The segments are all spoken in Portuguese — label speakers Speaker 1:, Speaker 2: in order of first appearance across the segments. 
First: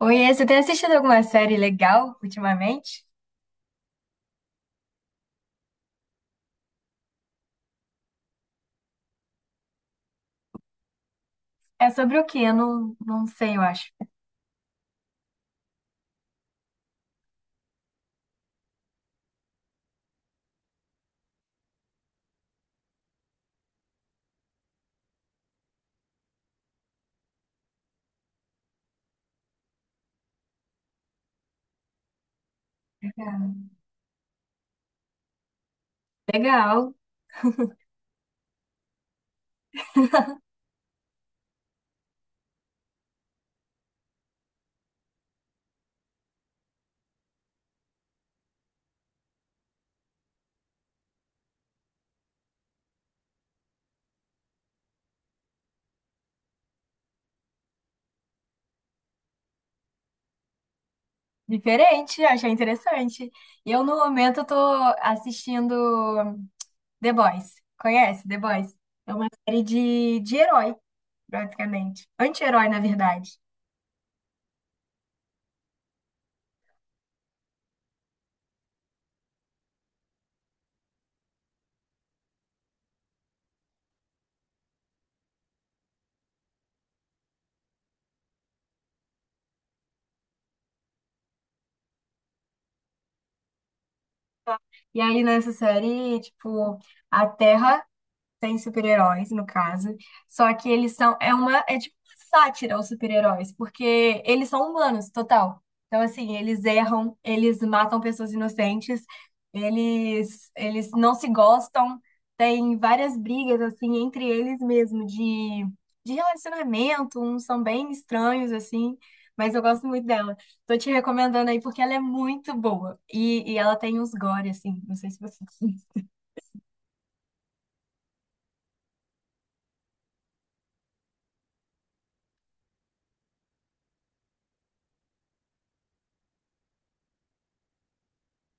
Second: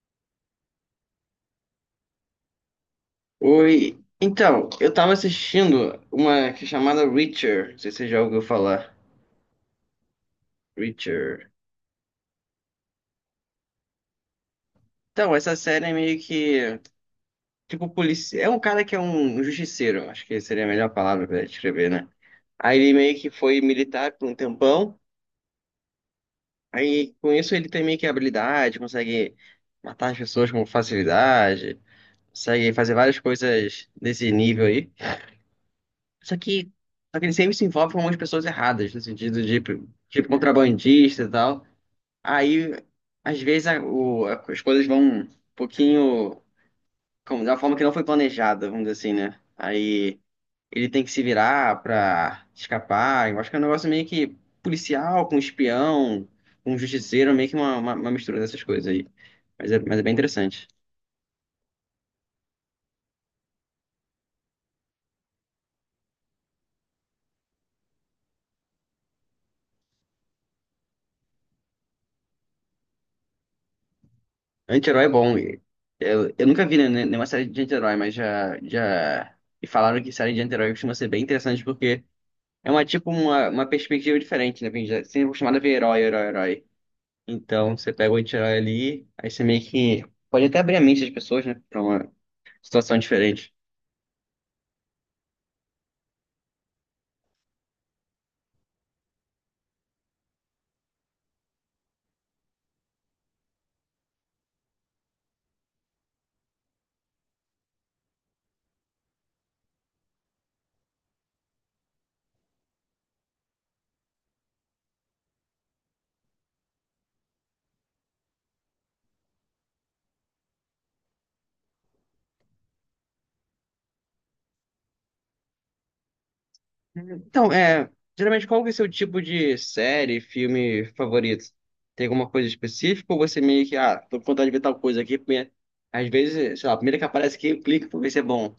Speaker 1: Oiê, você tem assistido alguma série legal ultimamente?
Speaker 2: Oi. Então, eu tava assistindo uma que é chamada Reacher. Não sei se você já ouviu falar. Reacher.
Speaker 1: É sobre o quê? Eu não sei, eu acho.
Speaker 2: Então, essa série é meio que. Tipo, polícia. É um cara que é um justiceiro. Acho que seria a melhor palavra pra descrever, né? Aí ele meio que foi militar por um tempão. Aí com isso ele tem meio que habilidade, consegue matar as pessoas com facilidade, consegue fazer várias
Speaker 1: Legal.
Speaker 2: coisas desse nível aí. Só que, só que ele sempre se envolve com umas pessoas erradas, no sentido de tipo tipo,
Speaker 1: Legal.
Speaker 2: contrabandista e tal. Aí, às vezes, as coisas vão um pouquinho como, da forma que não foi planejada, vamos dizer assim, né? Aí ele tem que se virar pra escapar. Eu acho que é um negócio meio que policial, com espião, com justiceiro, meio que uma mistura dessas coisas aí. Mas é bem interessante.
Speaker 1: Diferente, achei interessante. E eu, no momento, tô assistindo The Boys. Conhece The Boys? É uma série de herói, praticamente. Anti-herói, na verdade.
Speaker 2: Anti-herói é bom. Eu nunca vi nenhuma série de anti-herói, mas já me falaram que série de anti-herói costuma ser bem interessante porque é uma tipo uma perspectiva diferente, né? Porque sempre é acostumado a ver herói, herói, herói. Então, você pega o anti ali, aí você meio que pode até abrir a mente das pessoas, né, pra uma situação diferente.
Speaker 1: E aí, nessa série, tipo, a Terra tem super-heróis, no caso. Só que eles são. É uma. É tipo uma sátira aos super-heróis, porque eles são humanos, total. Então, assim, eles erram, eles matam pessoas inocentes, eles não se gostam. Tem várias brigas, assim, entre eles mesmo, de relacionamento, uns são bem estranhos, assim. Mas eu gosto muito dela. Tô te recomendando aí porque ela é muito boa. E ela tem uns gore, assim. Não sei se você.
Speaker 2: Então, é, geralmente qual que é o seu tipo de série, filme favorito? Tem alguma coisa específica ou você meio que, ah, tô com vontade de ver tal coisa aqui, porque às vezes, sei lá, a primeira que aparece aqui, eu clico pra ver se é bom.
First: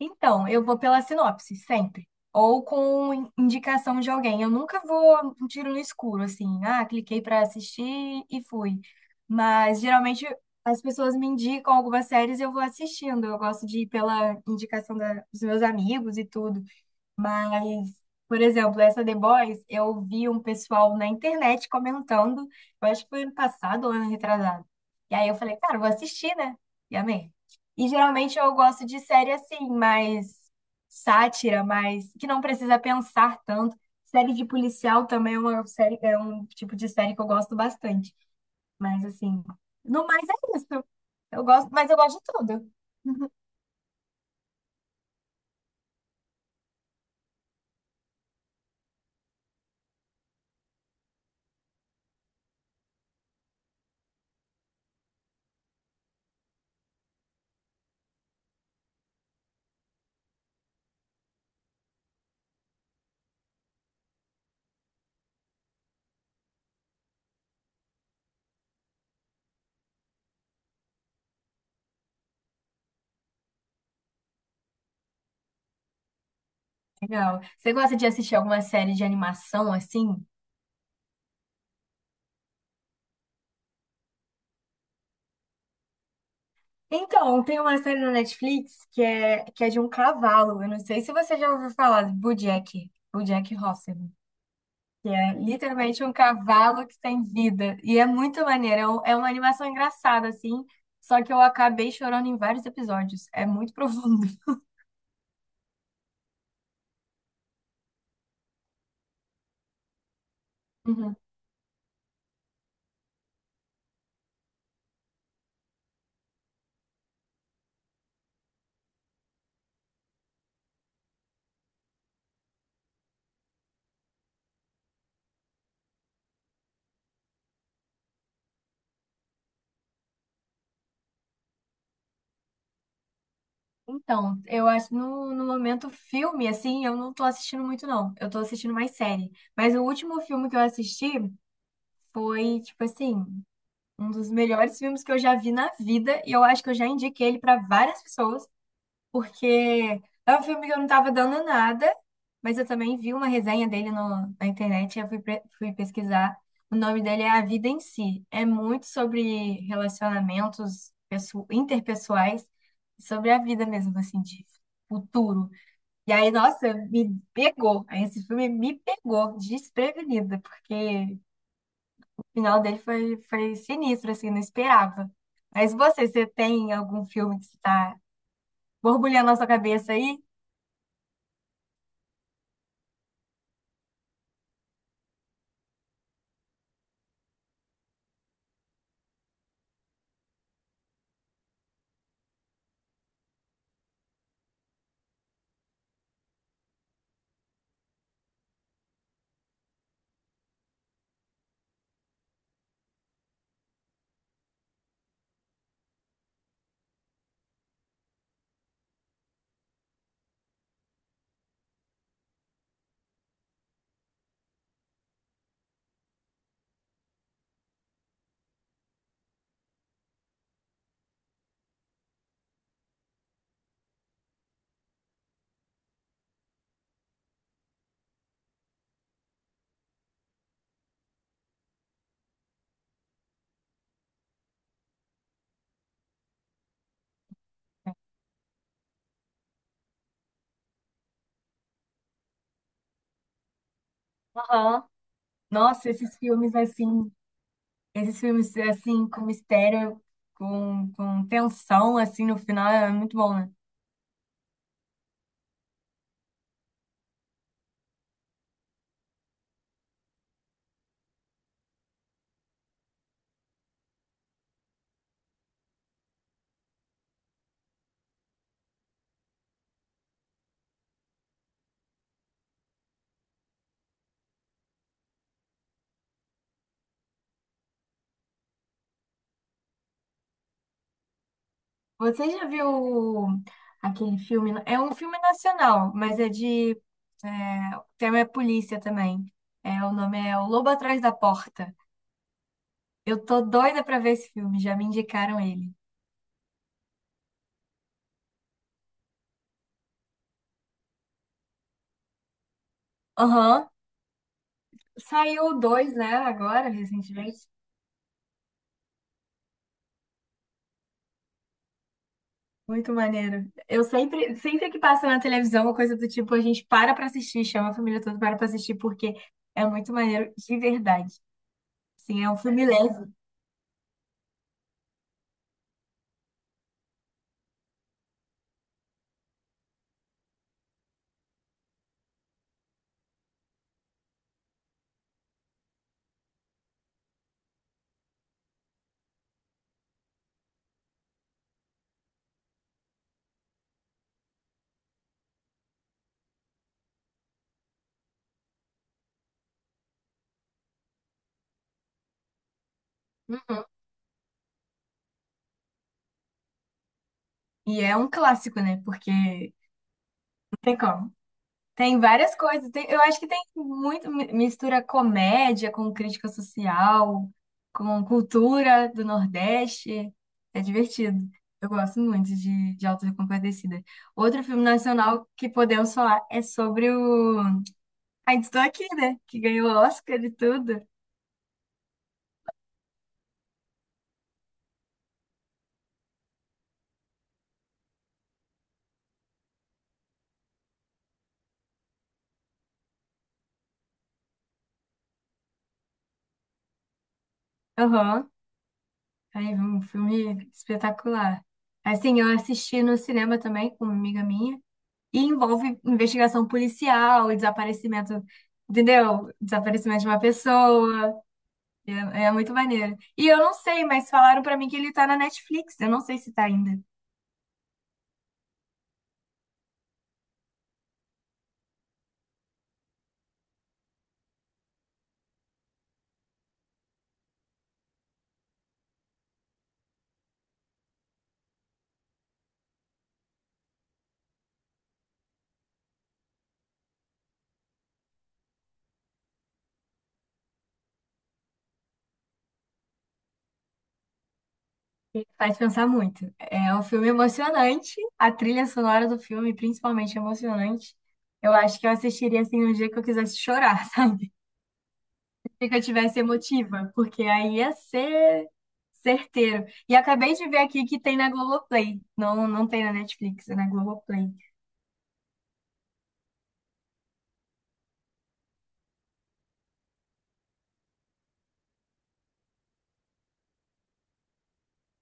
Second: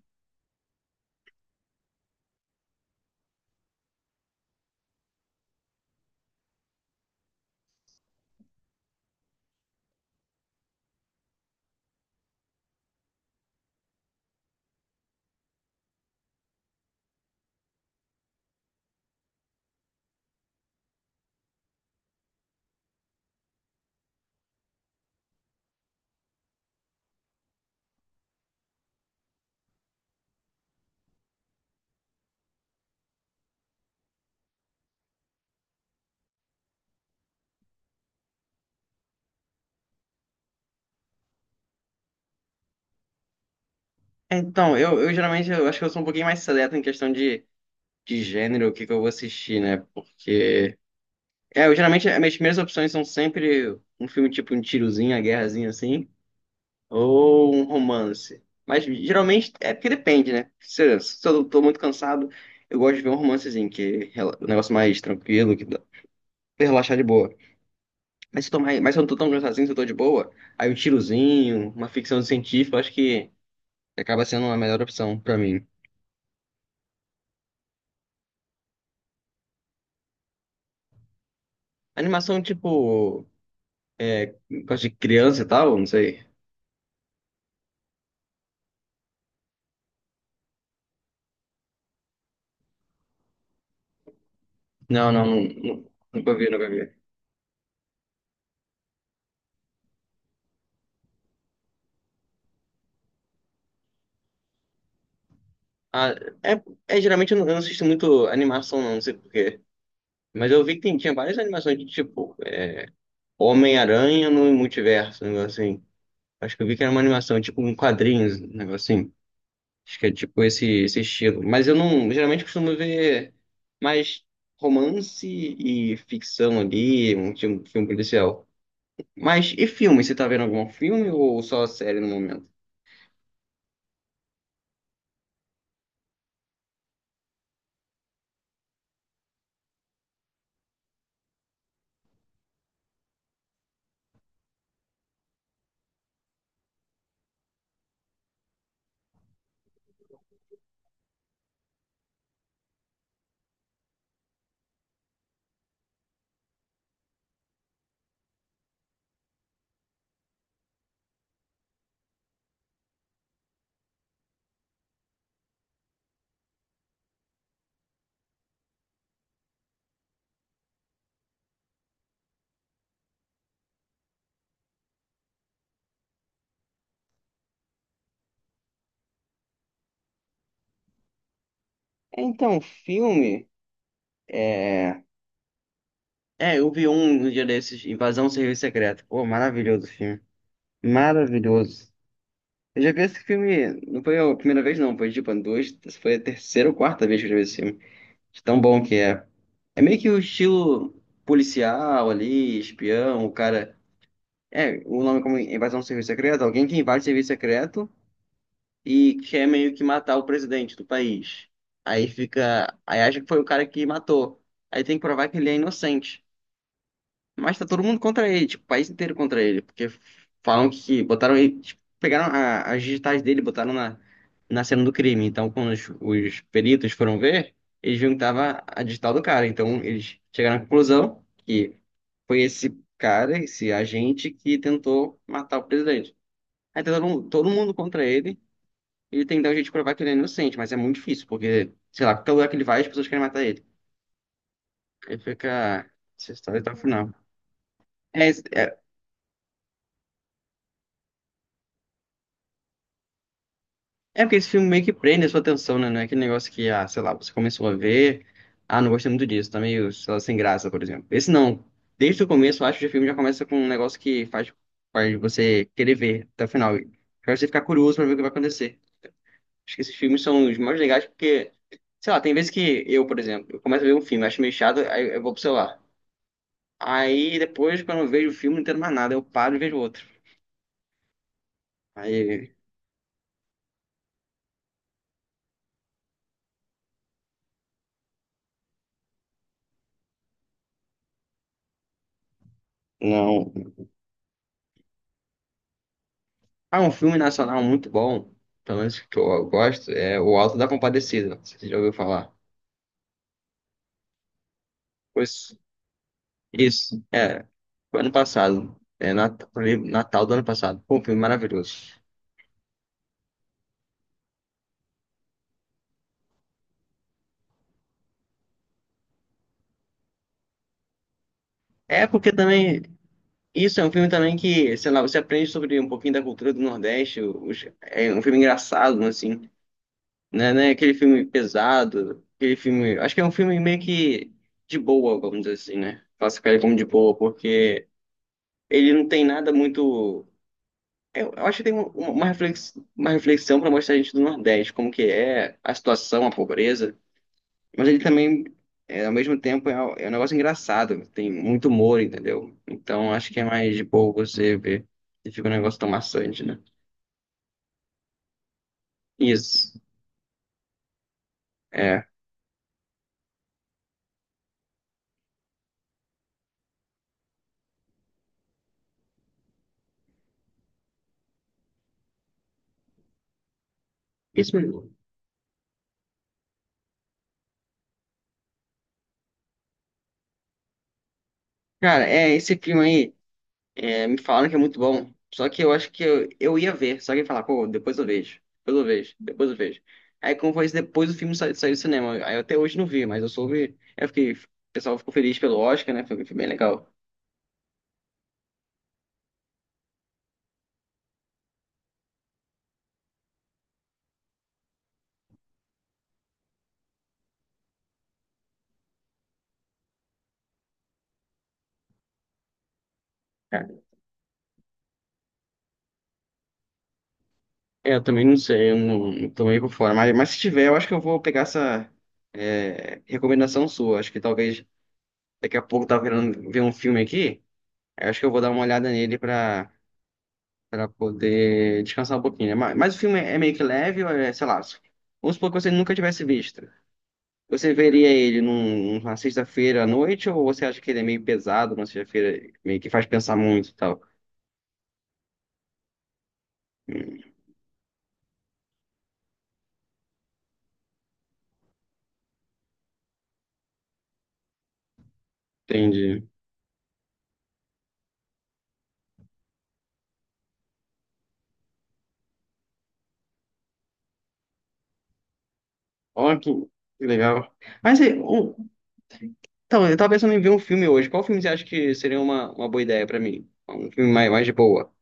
Speaker 1: Então, eu vou pela sinopse, sempre. Ou com indicação de alguém. Eu nunca vou um tiro no escuro, assim. Ah, cliquei pra assistir e fui. Mas geralmente as pessoas me indicam algumas séries e eu vou assistindo. Eu gosto de ir pela indicação da- dos meus amigos e tudo. Mas, por exemplo, essa The Boys, eu vi um pessoal na internet comentando, eu acho que foi ano passado ou ano retrasado. E aí eu falei, cara, eu vou assistir, né? E amei. E geralmente eu gosto de série assim, mais sátira, mais que não precisa pensar tanto. Série de policial também é uma série, é um tipo de série que eu gosto bastante. Mas assim, no mais é isso. Eu gosto, mas eu gosto de tudo.
Speaker 2: Eu, eu acho que eu sou um pouquinho mais seleto em questão de gênero, o que que eu vou assistir, né, porque... É, eu geralmente, as minhas primeiras opções são sempre um filme tipo um tirozinho, uma guerrazinha assim, ou um romance. Mas geralmente é porque depende, né? Se eu tô muito cansado, eu gosto de ver um romancezinho, que é um negócio mais tranquilo, que dá pra relaxar de boa. Mas se eu não tô tão cansadinho, se eu tô de boa, aí um tirozinho, uma ficção científica, eu acho que acaba sendo a melhor opção pra mim.
Speaker 1: Legal. Você gosta de assistir alguma série de animação assim?
Speaker 2: Animação tipo, é, gosto de criança e tal, não sei.
Speaker 1: Então, tem uma série na Netflix que é de um cavalo. Eu não sei se você já ouviu falar de BoJack, BoJack Horseman, que é literalmente um
Speaker 2: Nunca vi, nunca
Speaker 1: cavalo
Speaker 2: vi.
Speaker 1: que tem vida. E é muito maneiro. É, um- é uma animação engraçada, assim. Só que eu acabei chorando em vários episódios. É muito profundo.
Speaker 2: Ah, é, é geralmente eu não assisto muito animação, não, não sei por quê. Mas eu vi que tinha
Speaker 1: Uhum.
Speaker 2: várias animações de tipo. Homem-Aranha no Multiverso, um negócio assim. Acho que eu vi que era uma animação, tipo um quadrinho, um negócio assim. Acho que é tipo esse estilo. Mas eu não, geralmente costumo ver mais romance e ficção ali, um tipo de filme policial. Mas e filme? Você tá vendo algum filme ou só série no momento?
Speaker 1: Então, eu acho no momento filme, assim, eu não tô assistindo muito, não. Eu tô assistindo mais série. Mas o último filme que eu assisti foi, tipo assim. Um dos melhores filmes que eu já vi na vida, e eu acho que eu já indiquei ele para várias pessoas, porque é um filme que eu não estava dando nada, mas eu também vi uma resenha dele no- na internet, e eu fui, pre- fui pesquisar. O nome dele é A Vida em Si. É muito sobre relacionamentos pesso- interpessoais, sobre a vida mesmo, assim, de futuro. E aí, nossa, me pegou. Aí esse filme me pegou desprevenida, porque o final dele foi, foi sinistro, assim, não esperava. Mas você, você tem algum filme que está borbulhando na sua cabeça aí?
Speaker 2: É, Então, filme, é... eu vi um no dia desses, Invasão Serviço Secreto. Pô, maravilhoso o filme. Maravilhoso. Eu já vi esse filme, não foi a primeira vez não, foi tipo duas, foi a terceira ou quarta vez que eu já vi esse filme. De tão bom que é. É meio que o estilo policial ali, espião, o cara. É, o nome como invasão do serviço secreto, alguém que invade o serviço secreto e quer meio que matar o presidente do país. Aí fica. Aí acha que foi o cara que matou. Aí tem que provar que ele é inocente. Mas tá todo mundo contra ele, tipo, o país inteiro contra ele, porque falam que botaram ele, tipo, pegaram as digitais dele, e botaram na cena do crime. Então, quando os peritos foram ver, eles viram que tava a digital do cara. Então, eles chegaram à conclusão que foi esse cara, esse agente, que tentou matar o presidente. Aí tá todo mundo contra ele, ele tem que dar um jeito de provar que ele é inocente, mas é muito difícil, porque, sei lá, qualquer lugar que ele vai, as pessoas querem matar ele.
Speaker 1: Aham.
Speaker 2: Aí
Speaker 1: Nossa,
Speaker 2: fica essa história até o final.
Speaker 1: esses
Speaker 2: É,
Speaker 1: filmes
Speaker 2: é,
Speaker 1: assim, com mistério, com tensão, assim, no final é muito bom, né?
Speaker 2: É porque esse filme meio que prende a sua atenção, né? Não é aquele negócio que, ah, sei lá, você começou a ver, ah, não gostei muito disso, tá meio, sei lá, sem graça, por exemplo. Esse não. Desde o começo, eu acho que o filme já começa com um negócio que faz você querer ver até o final. E faz você ficar curioso pra ver o que vai acontecer. Acho que esses filmes são os mais legais porque, sei lá, tem vezes que eu, por exemplo, eu começo a ver um filme, acho meio chato, aí eu vou pro celular. Aí depois, quando eu vejo o filme, não entendo mais nada, eu paro e vejo outro.
Speaker 1: Você já
Speaker 2: Aí,
Speaker 1: viu aquele filme? É um filme nacional, mas é de. É, o tema é polícia também. É, o nome é O Lobo Atrás da Porta. Eu tô
Speaker 2: não.
Speaker 1: doida pra ver esse filme, já me indicaram ele.
Speaker 2: Ah, um filme nacional muito bom, pelo menos que eu gosto, é O Alto da Compadecida. Não sei se você já ouviu falar?
Speaker 1: Aham.
Speaker 2: Pois,
Speaker 1: Saiu dois, né? Agora,
Speaker 2: isso, é,
Speaker 1: recentemente.
Speaker 2: foi ano passado, é foi Natal do ano passado. Pô, um filme maravilhoso.
Speaker 1: Muito maneiro. Eu sempre, sempre que passa na televisão, uma coisa do tipo, a gente para pra assistir, chama a família toda para pra assistir, porque é muito maneiro de verdade.
Speaker 2: É
Speaker 1: Sim, é
Speaker 2: porque
Speaker 1: um filme
Speaker 2: também,
Speaker 1: leve.
Speaker 2: isso é um filme também que, sei lá, você aprende sobre um pouquinho da cultura do Nordeste, é um filme engraçado, assim, né, aquele filme pesado, aquele filme, acho que é um filme meio que de boa, vamos dizer assim, né? Classificar ele como de boa, porque ele não tem nada muito. Eu acho que tem uma uma reflexão para mostrar a gente do Nordeste, como que é a situação, a pobreza, mas ele também, é, ao mesmo tempo, é um negócio engraçado, tem muito humor, entendeu? Então acho que é
Speaker 1: Uhum.
Speaker 2: mais de boa você ver se fica um negócio tão maçante, né?
Speaker 1: E é um clássico, né? Porque não
Speaker 2: Isso,
Speaker 1: tem como. Tem
Speaker 2: é.
Speaker 1: várias coisas. Tem- eu acho que tem muito mi- mistura comédia com crítica social, com cultura do Nordeste. É divertido. Eu gosto muito de Auto da Compadecida. Outro
Speaker 2: Isso
Speaker 1: filme
Speaker 2: mesmo.
Speaker 1: nacional que podemos falar é sobre o Ainda Estou Aqui, né? Que ganhou o Oscar e tudo.
Speaker 2: Cara, é esse filme aí. É, me falaram que é muito bom. Só que eu acho que eu ia ver. Só que eu ia falar, pô, depois eu vejo. Depois eu vejo. Depois eu vejo. Aí, como foi isso, depois o filme saiu, saiu do cinema. Aí eu até hoje não vi, mas eu soube. Eu fiquei, o pessoal ficou feliz pelo Oscar, né? Foi, foi bem legal.
Speaker 1: Aham. Aí, um filme espetacular. Assim, eu assisti no cinema também com uma amiga minha. E envolve investigação policial, e desaparecimento, entendeu? Desaparecimento de uma pessoa. É, é muito maneiro. E eu não
Speaker 2: É,
Speaker 1: sei, mas falaram pra mim que ele tá na Netflix. Eu não sei se tá ainda.
Speaker 2: eu também não sei, eu não, não tô meio por fora. Mas se tiver, eu acho que eu vou pegar essa recomendação sua. Acho que talvez daqui a pouco eu tava querendo ver um filme aqui. Eu acho que eu vou dar uma olhada nele pra. Pra poder descansar um pouquinho, né? Mas o filme é meio que leve, ou é, sei lá. Vamos supor que você nunca tivesse visto. Você veria ele numa sexta-feira à noite, ou você acha que ele é meio pesado, numa sexta-feira, meio que faz pensar muito e tal?
Speaker 1: Faz pensar muito. É um filme
Speaker 2: Hum,
Speaker 1: emocionante. A trilha sonora do filme, principalmente, é emocionante. Eu acho que eu assistiria assim um dia que eu quisesse chorar, sabe? Que eu tivesse
Speaker 2: Entendi.
Speaker 1: emotiva, porque aí ia ser certeiro. E acabei de ver aqui que tem na Globoplay. Não tem na Netflix, é na Globoplay.
Speaker 2: Ó, que legal. Mas então, eu tava pensando em ver um filme hoje. Qual filme você acha que seria uma boa ideia pra mim? Um filme mais, mais de boa.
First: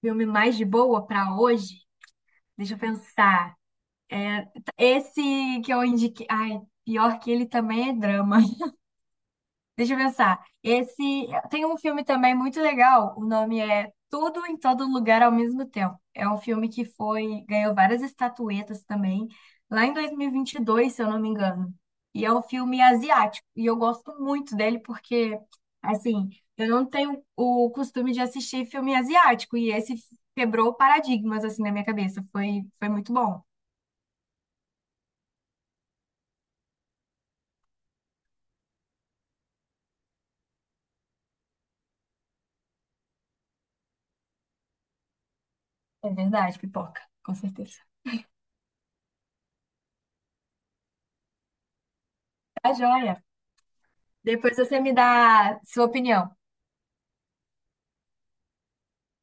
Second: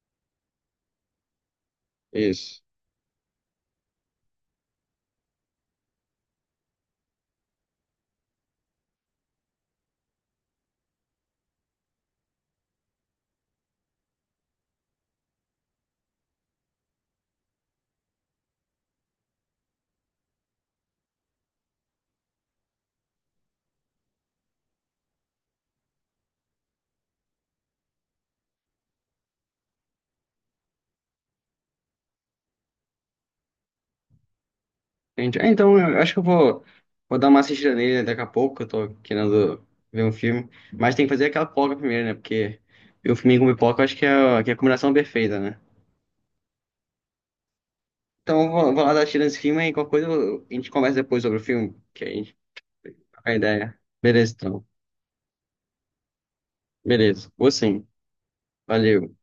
Speaker 1: Filme mais de boa pra hoje?
Speaker 2: Isso.
Speaker 1: Deixa eu pensar. É, esse que eu indiquei. Ai, pior que ele também é drama. Deixa eu pensar. Esse tem um filme também muito legal. O nome é Tudo em Todo Lugar ao Mesmo Tempo. É um filme que foi ganhou várias estatuetas também lá em 2022, se eu não me engano. E é um filme asiático e eu gosto muito dele porque assim eu não tenho o costume de assistir filme asiático e esse quebrou paradigmas assim na minha cabeça. Foi muito bom.
Speaker 2: Entendi. É, então, eu acho que vou dar uma assistida nele né, daqui a pouco, eu tô querendo ver um filme. Mas tem que fazer aquela pipoca primeiro, né? Porque ver um filme com pipoca eu acho que que é a combinação perfeita, né?
Speaker 1: É verdade, pipoca, com certeza.
Speaker 2: Então, vou lá dar assistida nesse filme e qualquer coisa a gente conversa depois sobre o filme, que a gente
Speaker 1: Tá joia.
Speaker 2: troca a ideia. Beleza,
Speaker 1: Depois
Speaker 2: então.
Speaker 1: você me dá sua opinião.
Speaker 2: Beleza. Vou sim. Valeu.